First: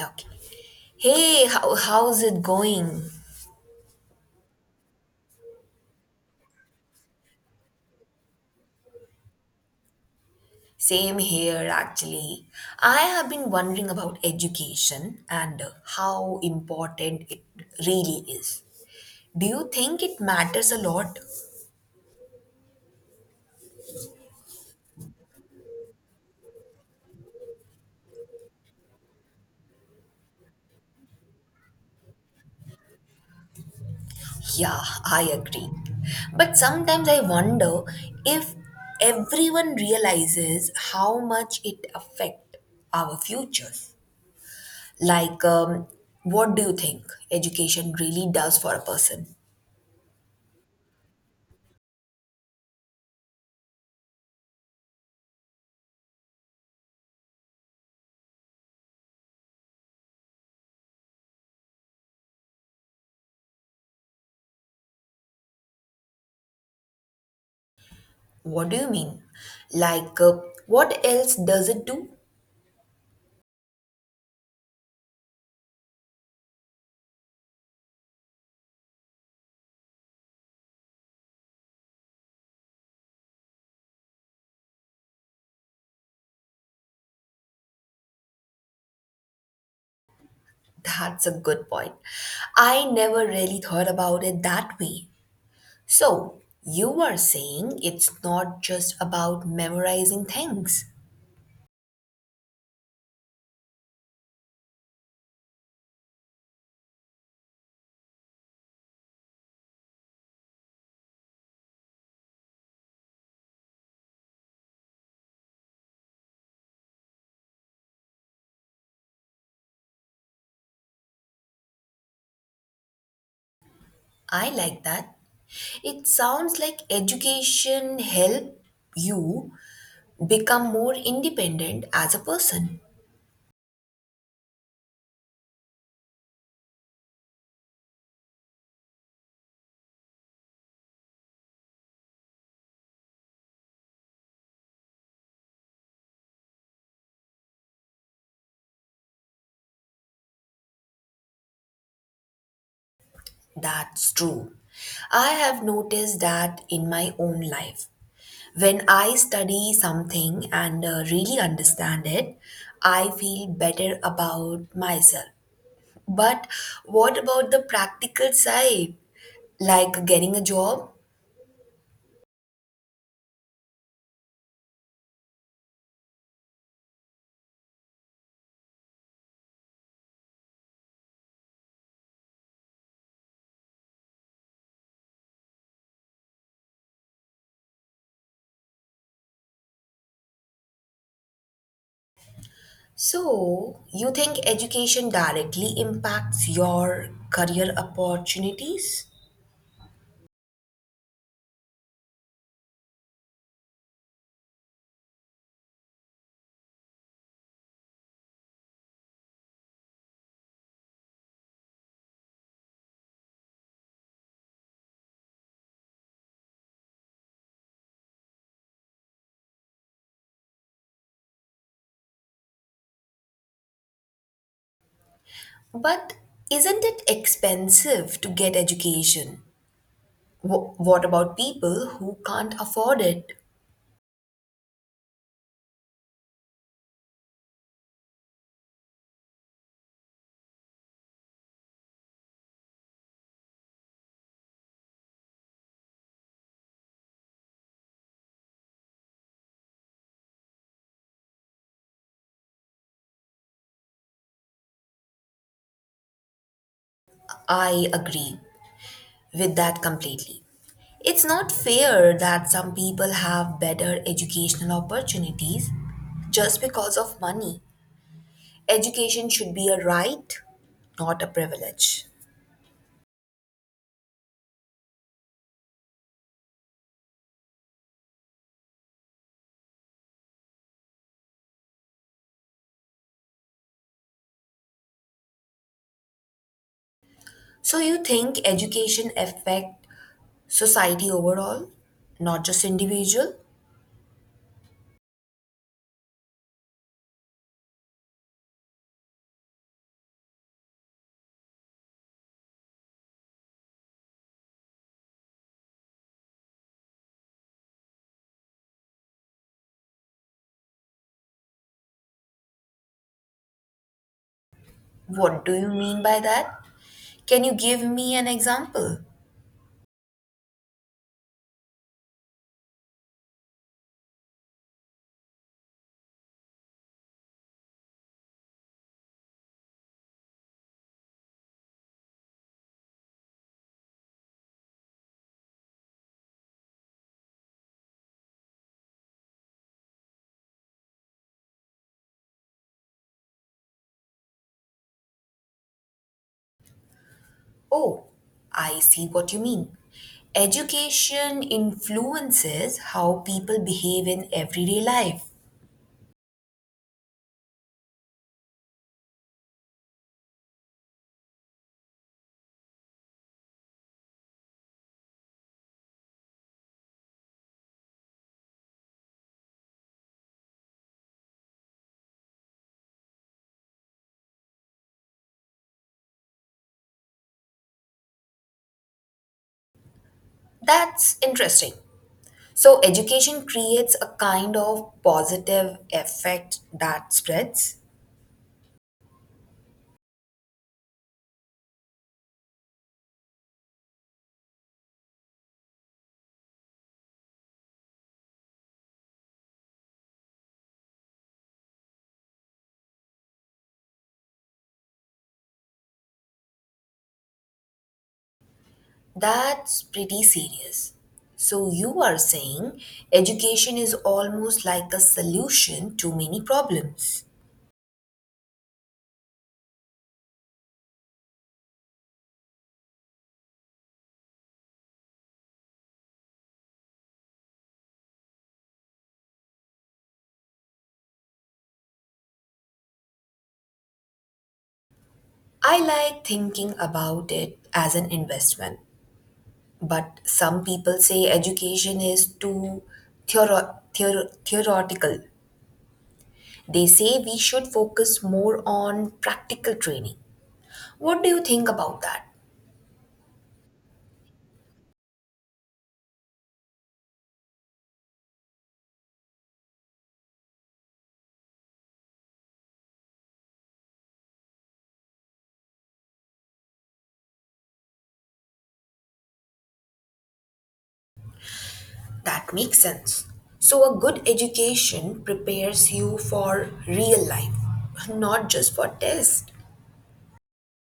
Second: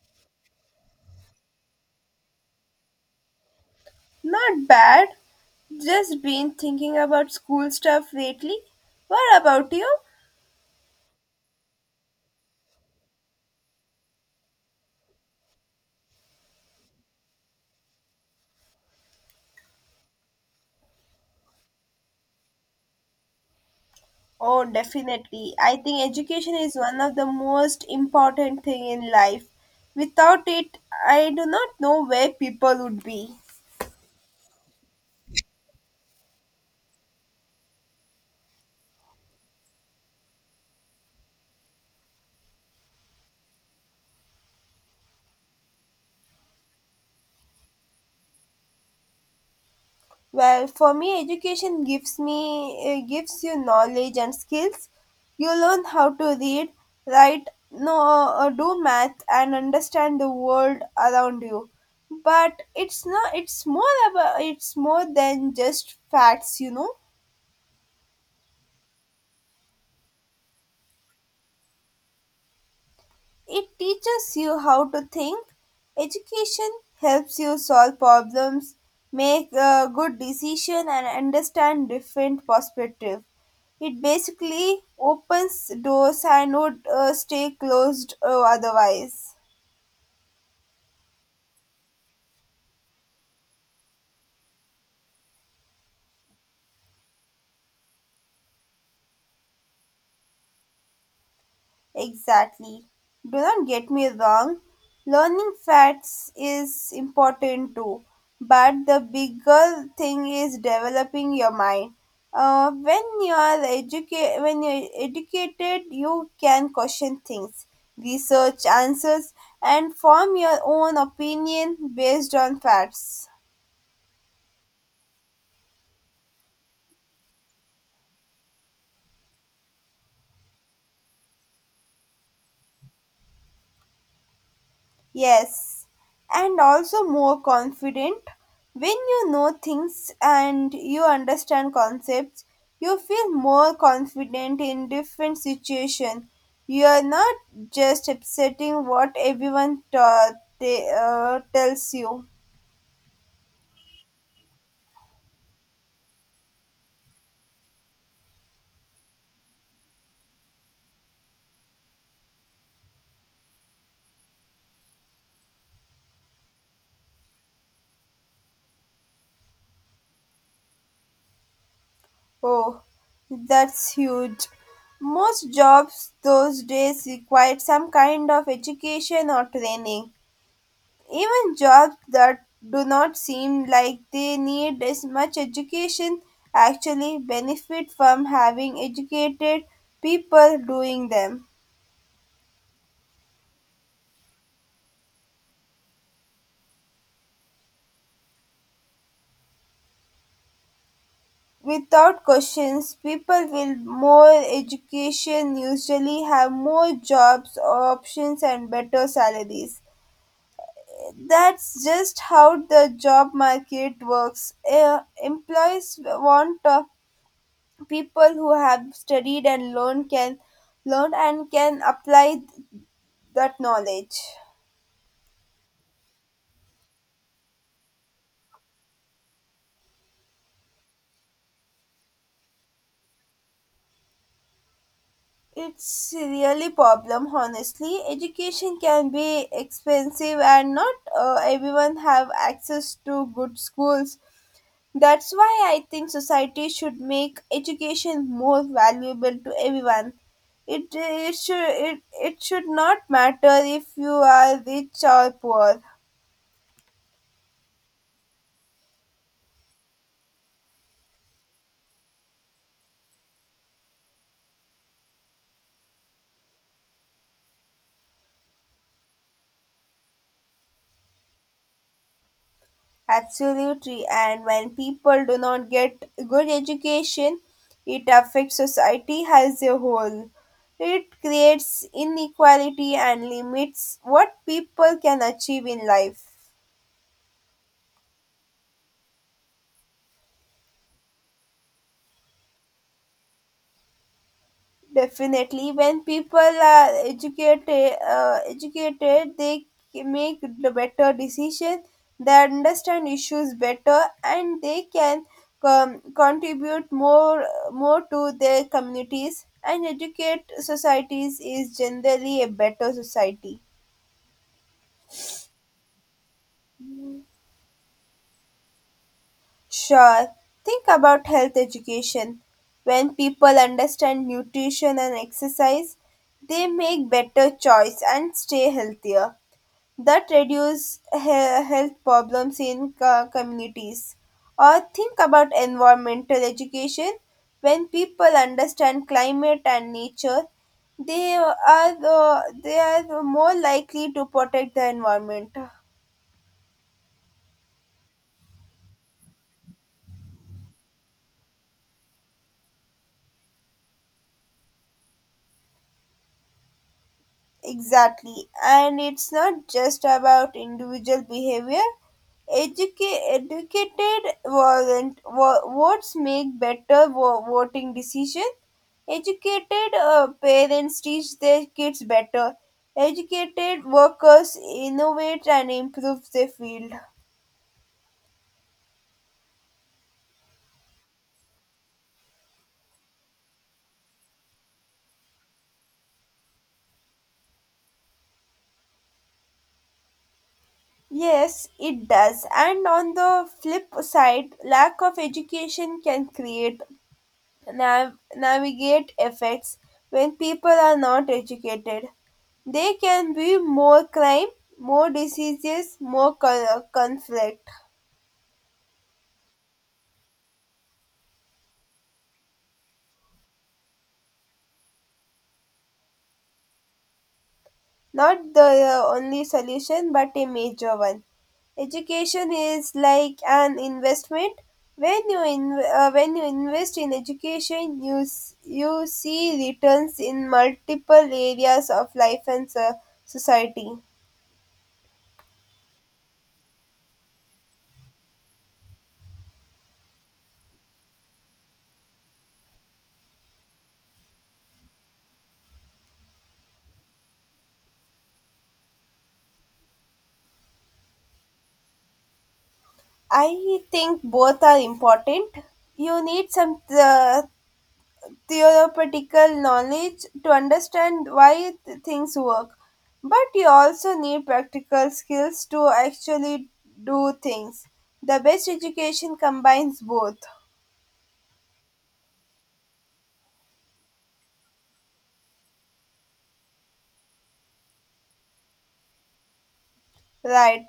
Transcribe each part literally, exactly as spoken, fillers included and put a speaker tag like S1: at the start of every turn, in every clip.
S1: Okay. Hey, how, how's it going?
S2: Not bad. Just been thinking about school stuff lately. What about you?
S1: Same here, actually. I have been wondering about education and uh, how important it really is. Do you think it matters a lot?
S2: Oh, definitely. I think education is one of the most important thing in life. Without it, I do not know where people would be.
S1: Yeah, I agree. But sometimes I wonder if everyone realizes how much it affects our futures. Like, um, what do you think education really does for a person?
S2: Well, for me, education gives me uh, gives you knowledge and skills. You learn how to read, write, know, uh, do math, and understand the world around you. But it's not. It's more about. It's more than just facts, you know.
S1: What do you mean? Like, uh, what else does it do?
S2: It teaches you how to think. Education helps you solve problems, make a good decision, and understand different perspective. It basically opens doors and would uh, stay closed uh, otherwise.
S1: That's a good point. I never really thought about it that way. So, you are saying it's not just about memorizing things.
S2: Exactly. Do not get me wrong, learning facts is important too, but the bigger thing is developing your mind. Uh, when you are educa- when you're educated, you can question things, research answers, and form your own opinion based on facts.
S1: I like that. It sounds like education help you become more independent as a person.
S2: Yes, and also more confident. When you know things and you understand concepts, you feel more confident in different situations. You are not just accepting what everyone ta- they, uh, tells you.
S1: That's true. I have noticed that in my own life. When I study something and uh, really understand it, I feel better about myself. But what about the practical side, like getting a job?
S2: Oh, that's huge. Most jobs those days require some kind of education or training. Even jobs that do not seem like they need as much education actually benefit from having educated people doing them.
S1: So, you think education directly impacts your career opportunities?
S2: Without questions, people with more education usually have more jobs options and better salaries. That's just how the job market works. Eh, employees want uh, people who have studied and learned can learn and can apply that knowledge.
S1: But isn't it expensive to get education? Wh- What about people who can't afford it?
S2: It's really problem, honestly. Education can be expensive and not uh, everyone have access to good schools. That's why I think society should make education more valuable to everyone. It it should it, it should not matter if you are rich or poor.
S1: I agree with that completely. It's not fair that some people have better educational opportunities just because of money. Education should be a right, not a privilege.
S2: Absolutely. And when people do not get good education, it affects society as a whole. It creates inequality and limits what people can achieve in life.
S1: So you think education affect society overall, not just individual?
S2: Definitely, when people are educated, uh, educated, they c- make the better decisions. They understand issues better, and they can com- contribute more more to their communities. And educate societies is generally a better society.
S1: What do you mean by that? Can you give me an example?
S2: Sure. Think about health education. When people understand nutrition and exercise, they make better choice and stay healthier. That reduce he- health problems in co- communities. Or think about environmental education. When people understand climate and nature, they are uh, they are more likely to protect the environment.
S1: Oh, I see what you mean. Education influences how people behave in everyday life.
S2: Exactly. And it's not just about individual behavior. Educa- educated warrant wa- votes make better vo- voting decision. Educated uh, parents teach their kids better. Educated workers innovate and improve their field.
S1: That's interesting. So, education creates a kind of positive effect that spreads?
S2: Yes, it does. And on the flip side, lack of education can create nav- navigate effects when people are not educated. They can be more crime, more diseases, more co- conflict.
S1: That's pretty serious. So, you are saying education is almost like a solution to many problems.
S2: Not the uh, only solution, but a major one. Education is like an investment. When you in, uh, when you invest in education, you s- you see returns in multiple areas of life and so- society.
S1: I like thinking about it as an investment, but some people say education is too theoro- theor- theoretical. They say we should focus more on practical training. What do you think about that?
S2: I think both are important. You need some uh, theoretical knowledge to understand why th- things work, but you also need practical skills to actually do things. The best education combines both,
S1: That makes sense. So, a good education prepares you for real life, not just for tests.
S2: right?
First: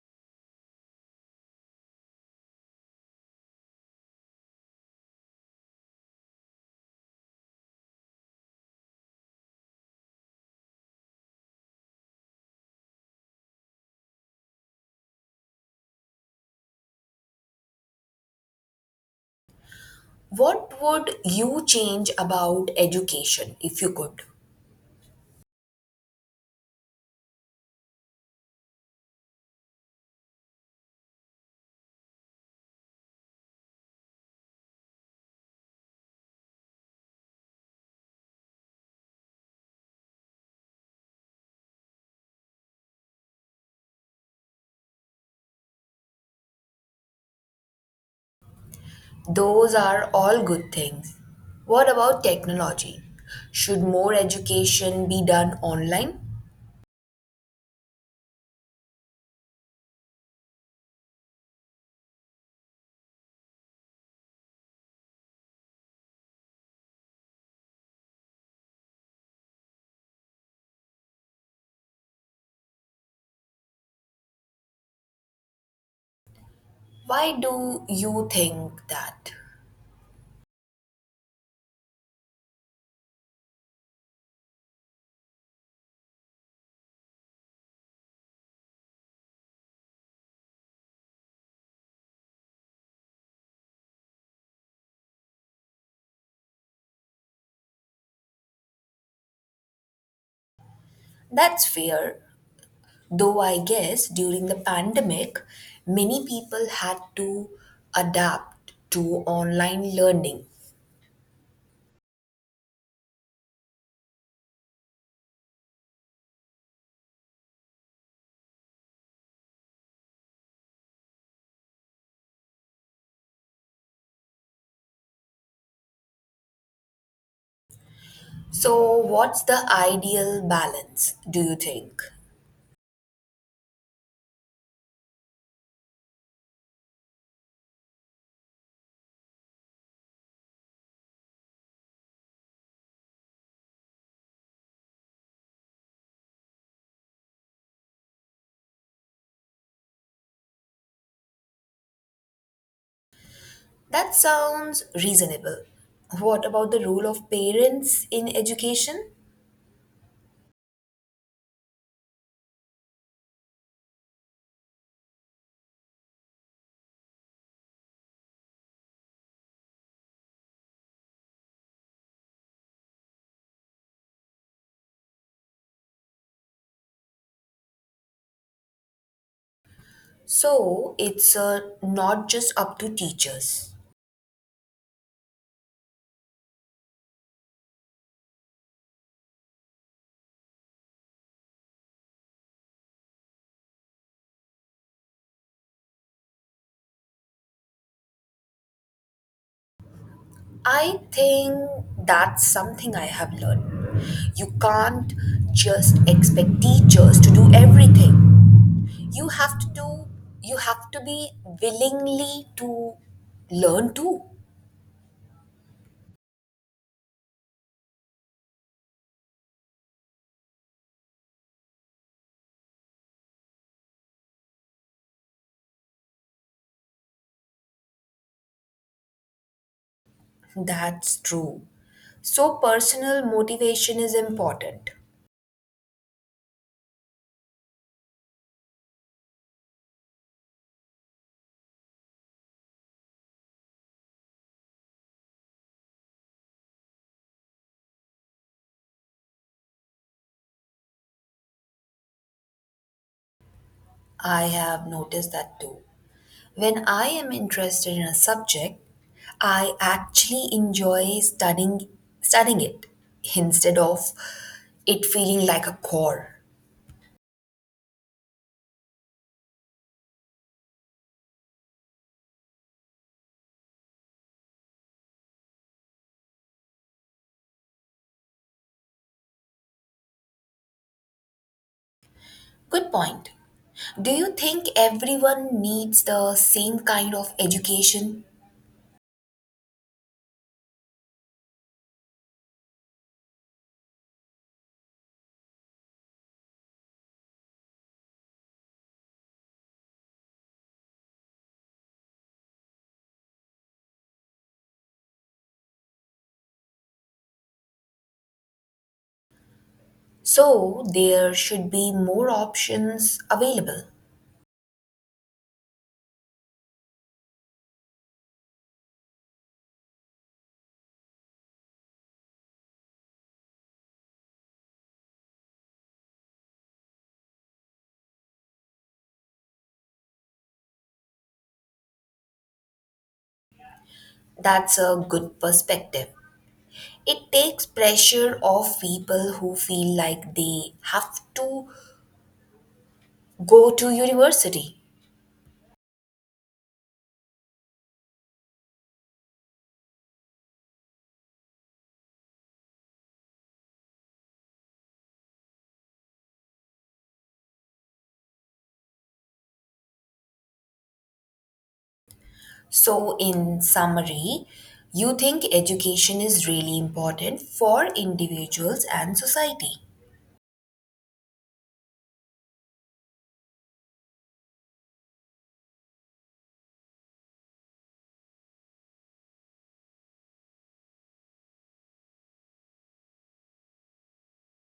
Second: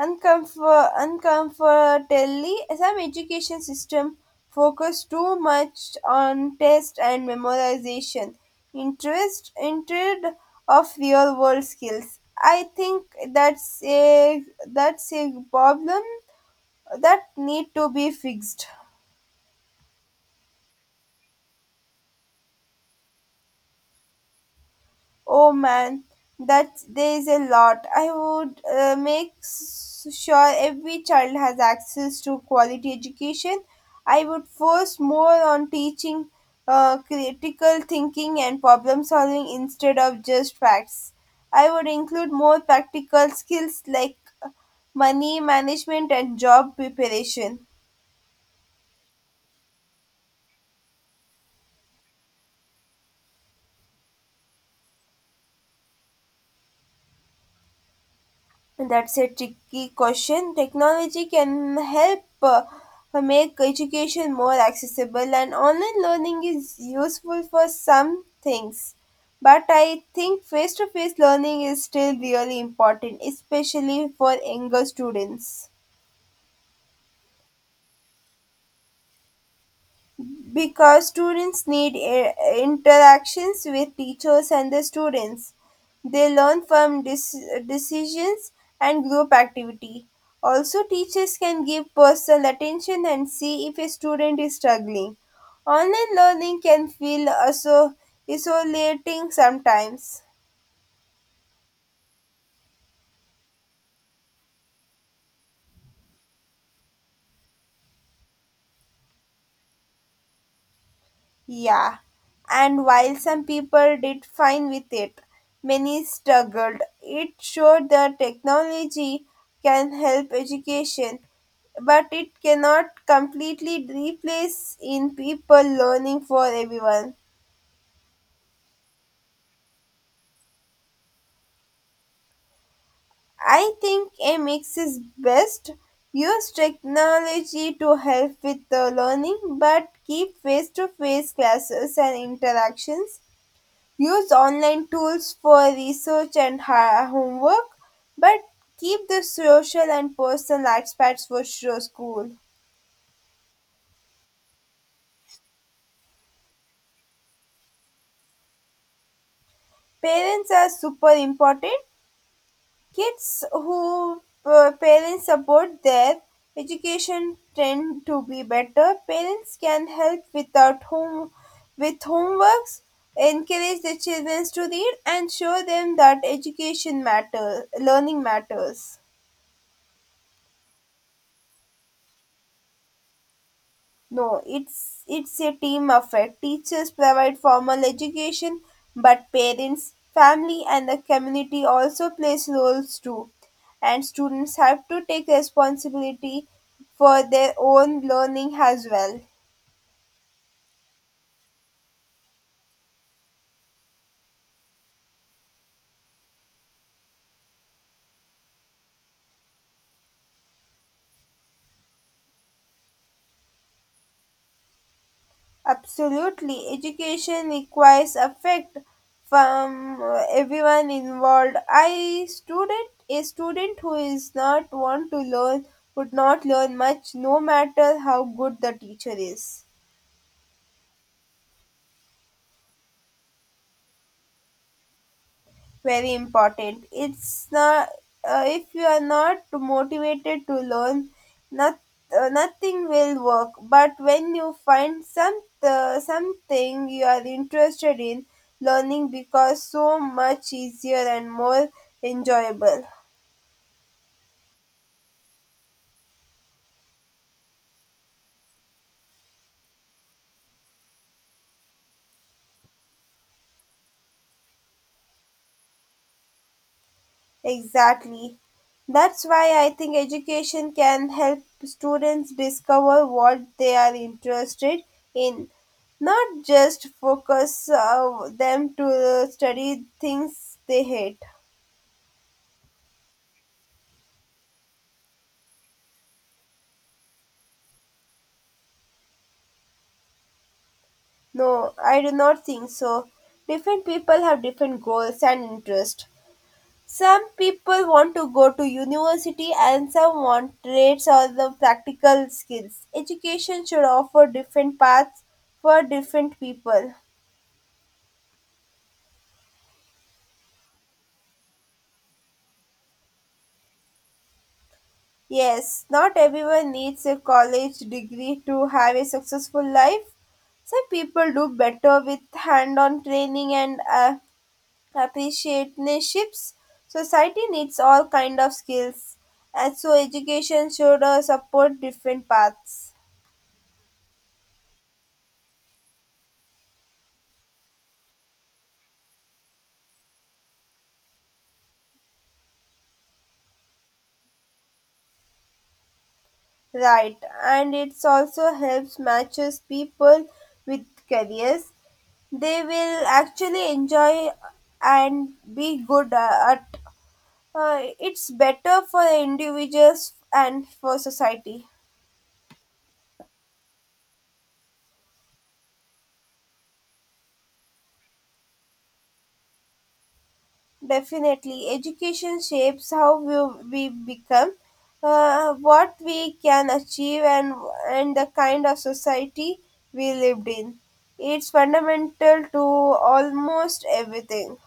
S2: Uncomfort- uncomfortably, some education system focus too much on test and memorization, interest instead of real-world skills. I think that's a that's a problem that need to be fixed.
S1: What would you change about education if you could?
S2: Oh man, that there is a lot. I would uh, make s- sure every child has access to quality education. I would force more on teaching uh, critical thinking and problem solving instead of just facts. I would include more practical skills like money management and job preparation.
S1: Those are all good things. What about technology? Should more education be done online?
S2: That's a tricky question. Technology can help uh, make education more accessible, and online learning is useful for some things. But I think face to face learning is still really important, especially for younger students.
S1: Why do you think that?
S2: Because students need i- interactions with teachers and the students. They learn from dec- decisions and group activity. Also, teachers can give personal attention and see if a student is struggling. Online learning can feel also isolating sometimes.
S1: That's fair. Though I guess during the pandemic, many people had to adapt to online learning.
S2: Yeah, and while some people did fine with it, many struggled. It showed that technology can help education, but it cannot completely replace in people learning for everyone.
S1: So, what's the ideal balance, do you think?
S2: I think a mix is best. Use technology to help with the learning, but keep face to face classes and interactions. Use online tools for research and ha- homework, but keep the social and personal aspects for sure school.
S1: That sounds reasonable. What about the role of parents in education?
S2: Parents are super important. Kids who uh, parents support their education tend to be better. Parents can help without home with homeworks, encourage the children to read, and show them that education matters, learning matters.
S1: So, it's uh, not just up to teachers.
S2: No, it's it's a team affair. Teachers provide formal education, but parents, family, and the community also plays roles too. And students have to take responsibility for their own learning as well.
S1: I think that's something I have learned. You can't just expect teachers to do everything, you have to do you have to be willingly to learn too.
S2: Absolutely, education requires affect from uh, everyone involved. I student a student who is not want to learn would not learn much, no matter how good the teacher is.
S1: That's true, so personal motivation is important.
S2: Very important. It's not, uh, if you are not motivated to learn not, uh, nothing will work. But when you find some uh, something you are interested in, learning becomes so much easier and more enjoyable.
S1: I have noticed that too. When I am interested in a subject, I actually enjoy studying studying it, instead of it feeling like a chore.
S2: Exactly. That's why I think education can help students discover what they are interested in, not just focus uh, them to study things they hate.
S1: Good point. Do you think everyone needs the same kind of education?
S2: No, I do not think so. Different people have different goals and interests. Some people want to go to university and some want trades or the practical skills. Education should offer different paths for different people.
S1: So there should be more options available.
S2: Yes, not everyone needs a college degree to have a successful life. Some people do better with hand on training and uh, apprenticeships. Society needs all kind of skills, and so education should uh, support different paths.
S1: That's a good perspective. It takes pressure off people who feel like they have to go to university.
S2: Right, and it also helps matches people with careers they will actually enjoy and be good uh, at. Uh, it's better for the individuals and for society.
S1: So, in summary, you think education is really important for individuals and society.
S2: Definitely, education shapes how we, we become, uh, what we can achieve, and and the kind of society we lived in. It's fundamental to almost everything.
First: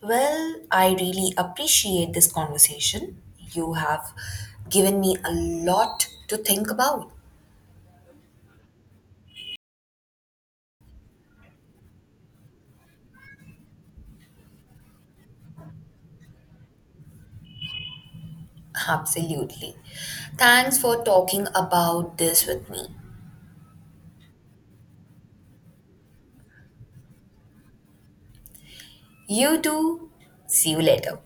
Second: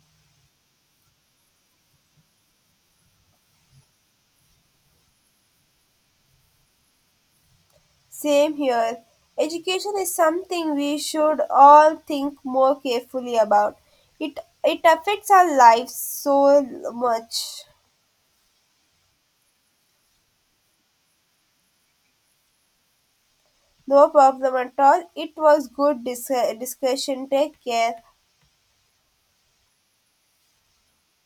S1: Well, I really appreciate this conversation. You have given me a lot to think about.
S2: Same here. Education is something we should all think more carefully about. It it affects our lives so much.
S1: Absolutely. Thanks for talking about this with me.
S2: No problem at all. It was good dis- discussion. Take care.
S1: You too. See you later.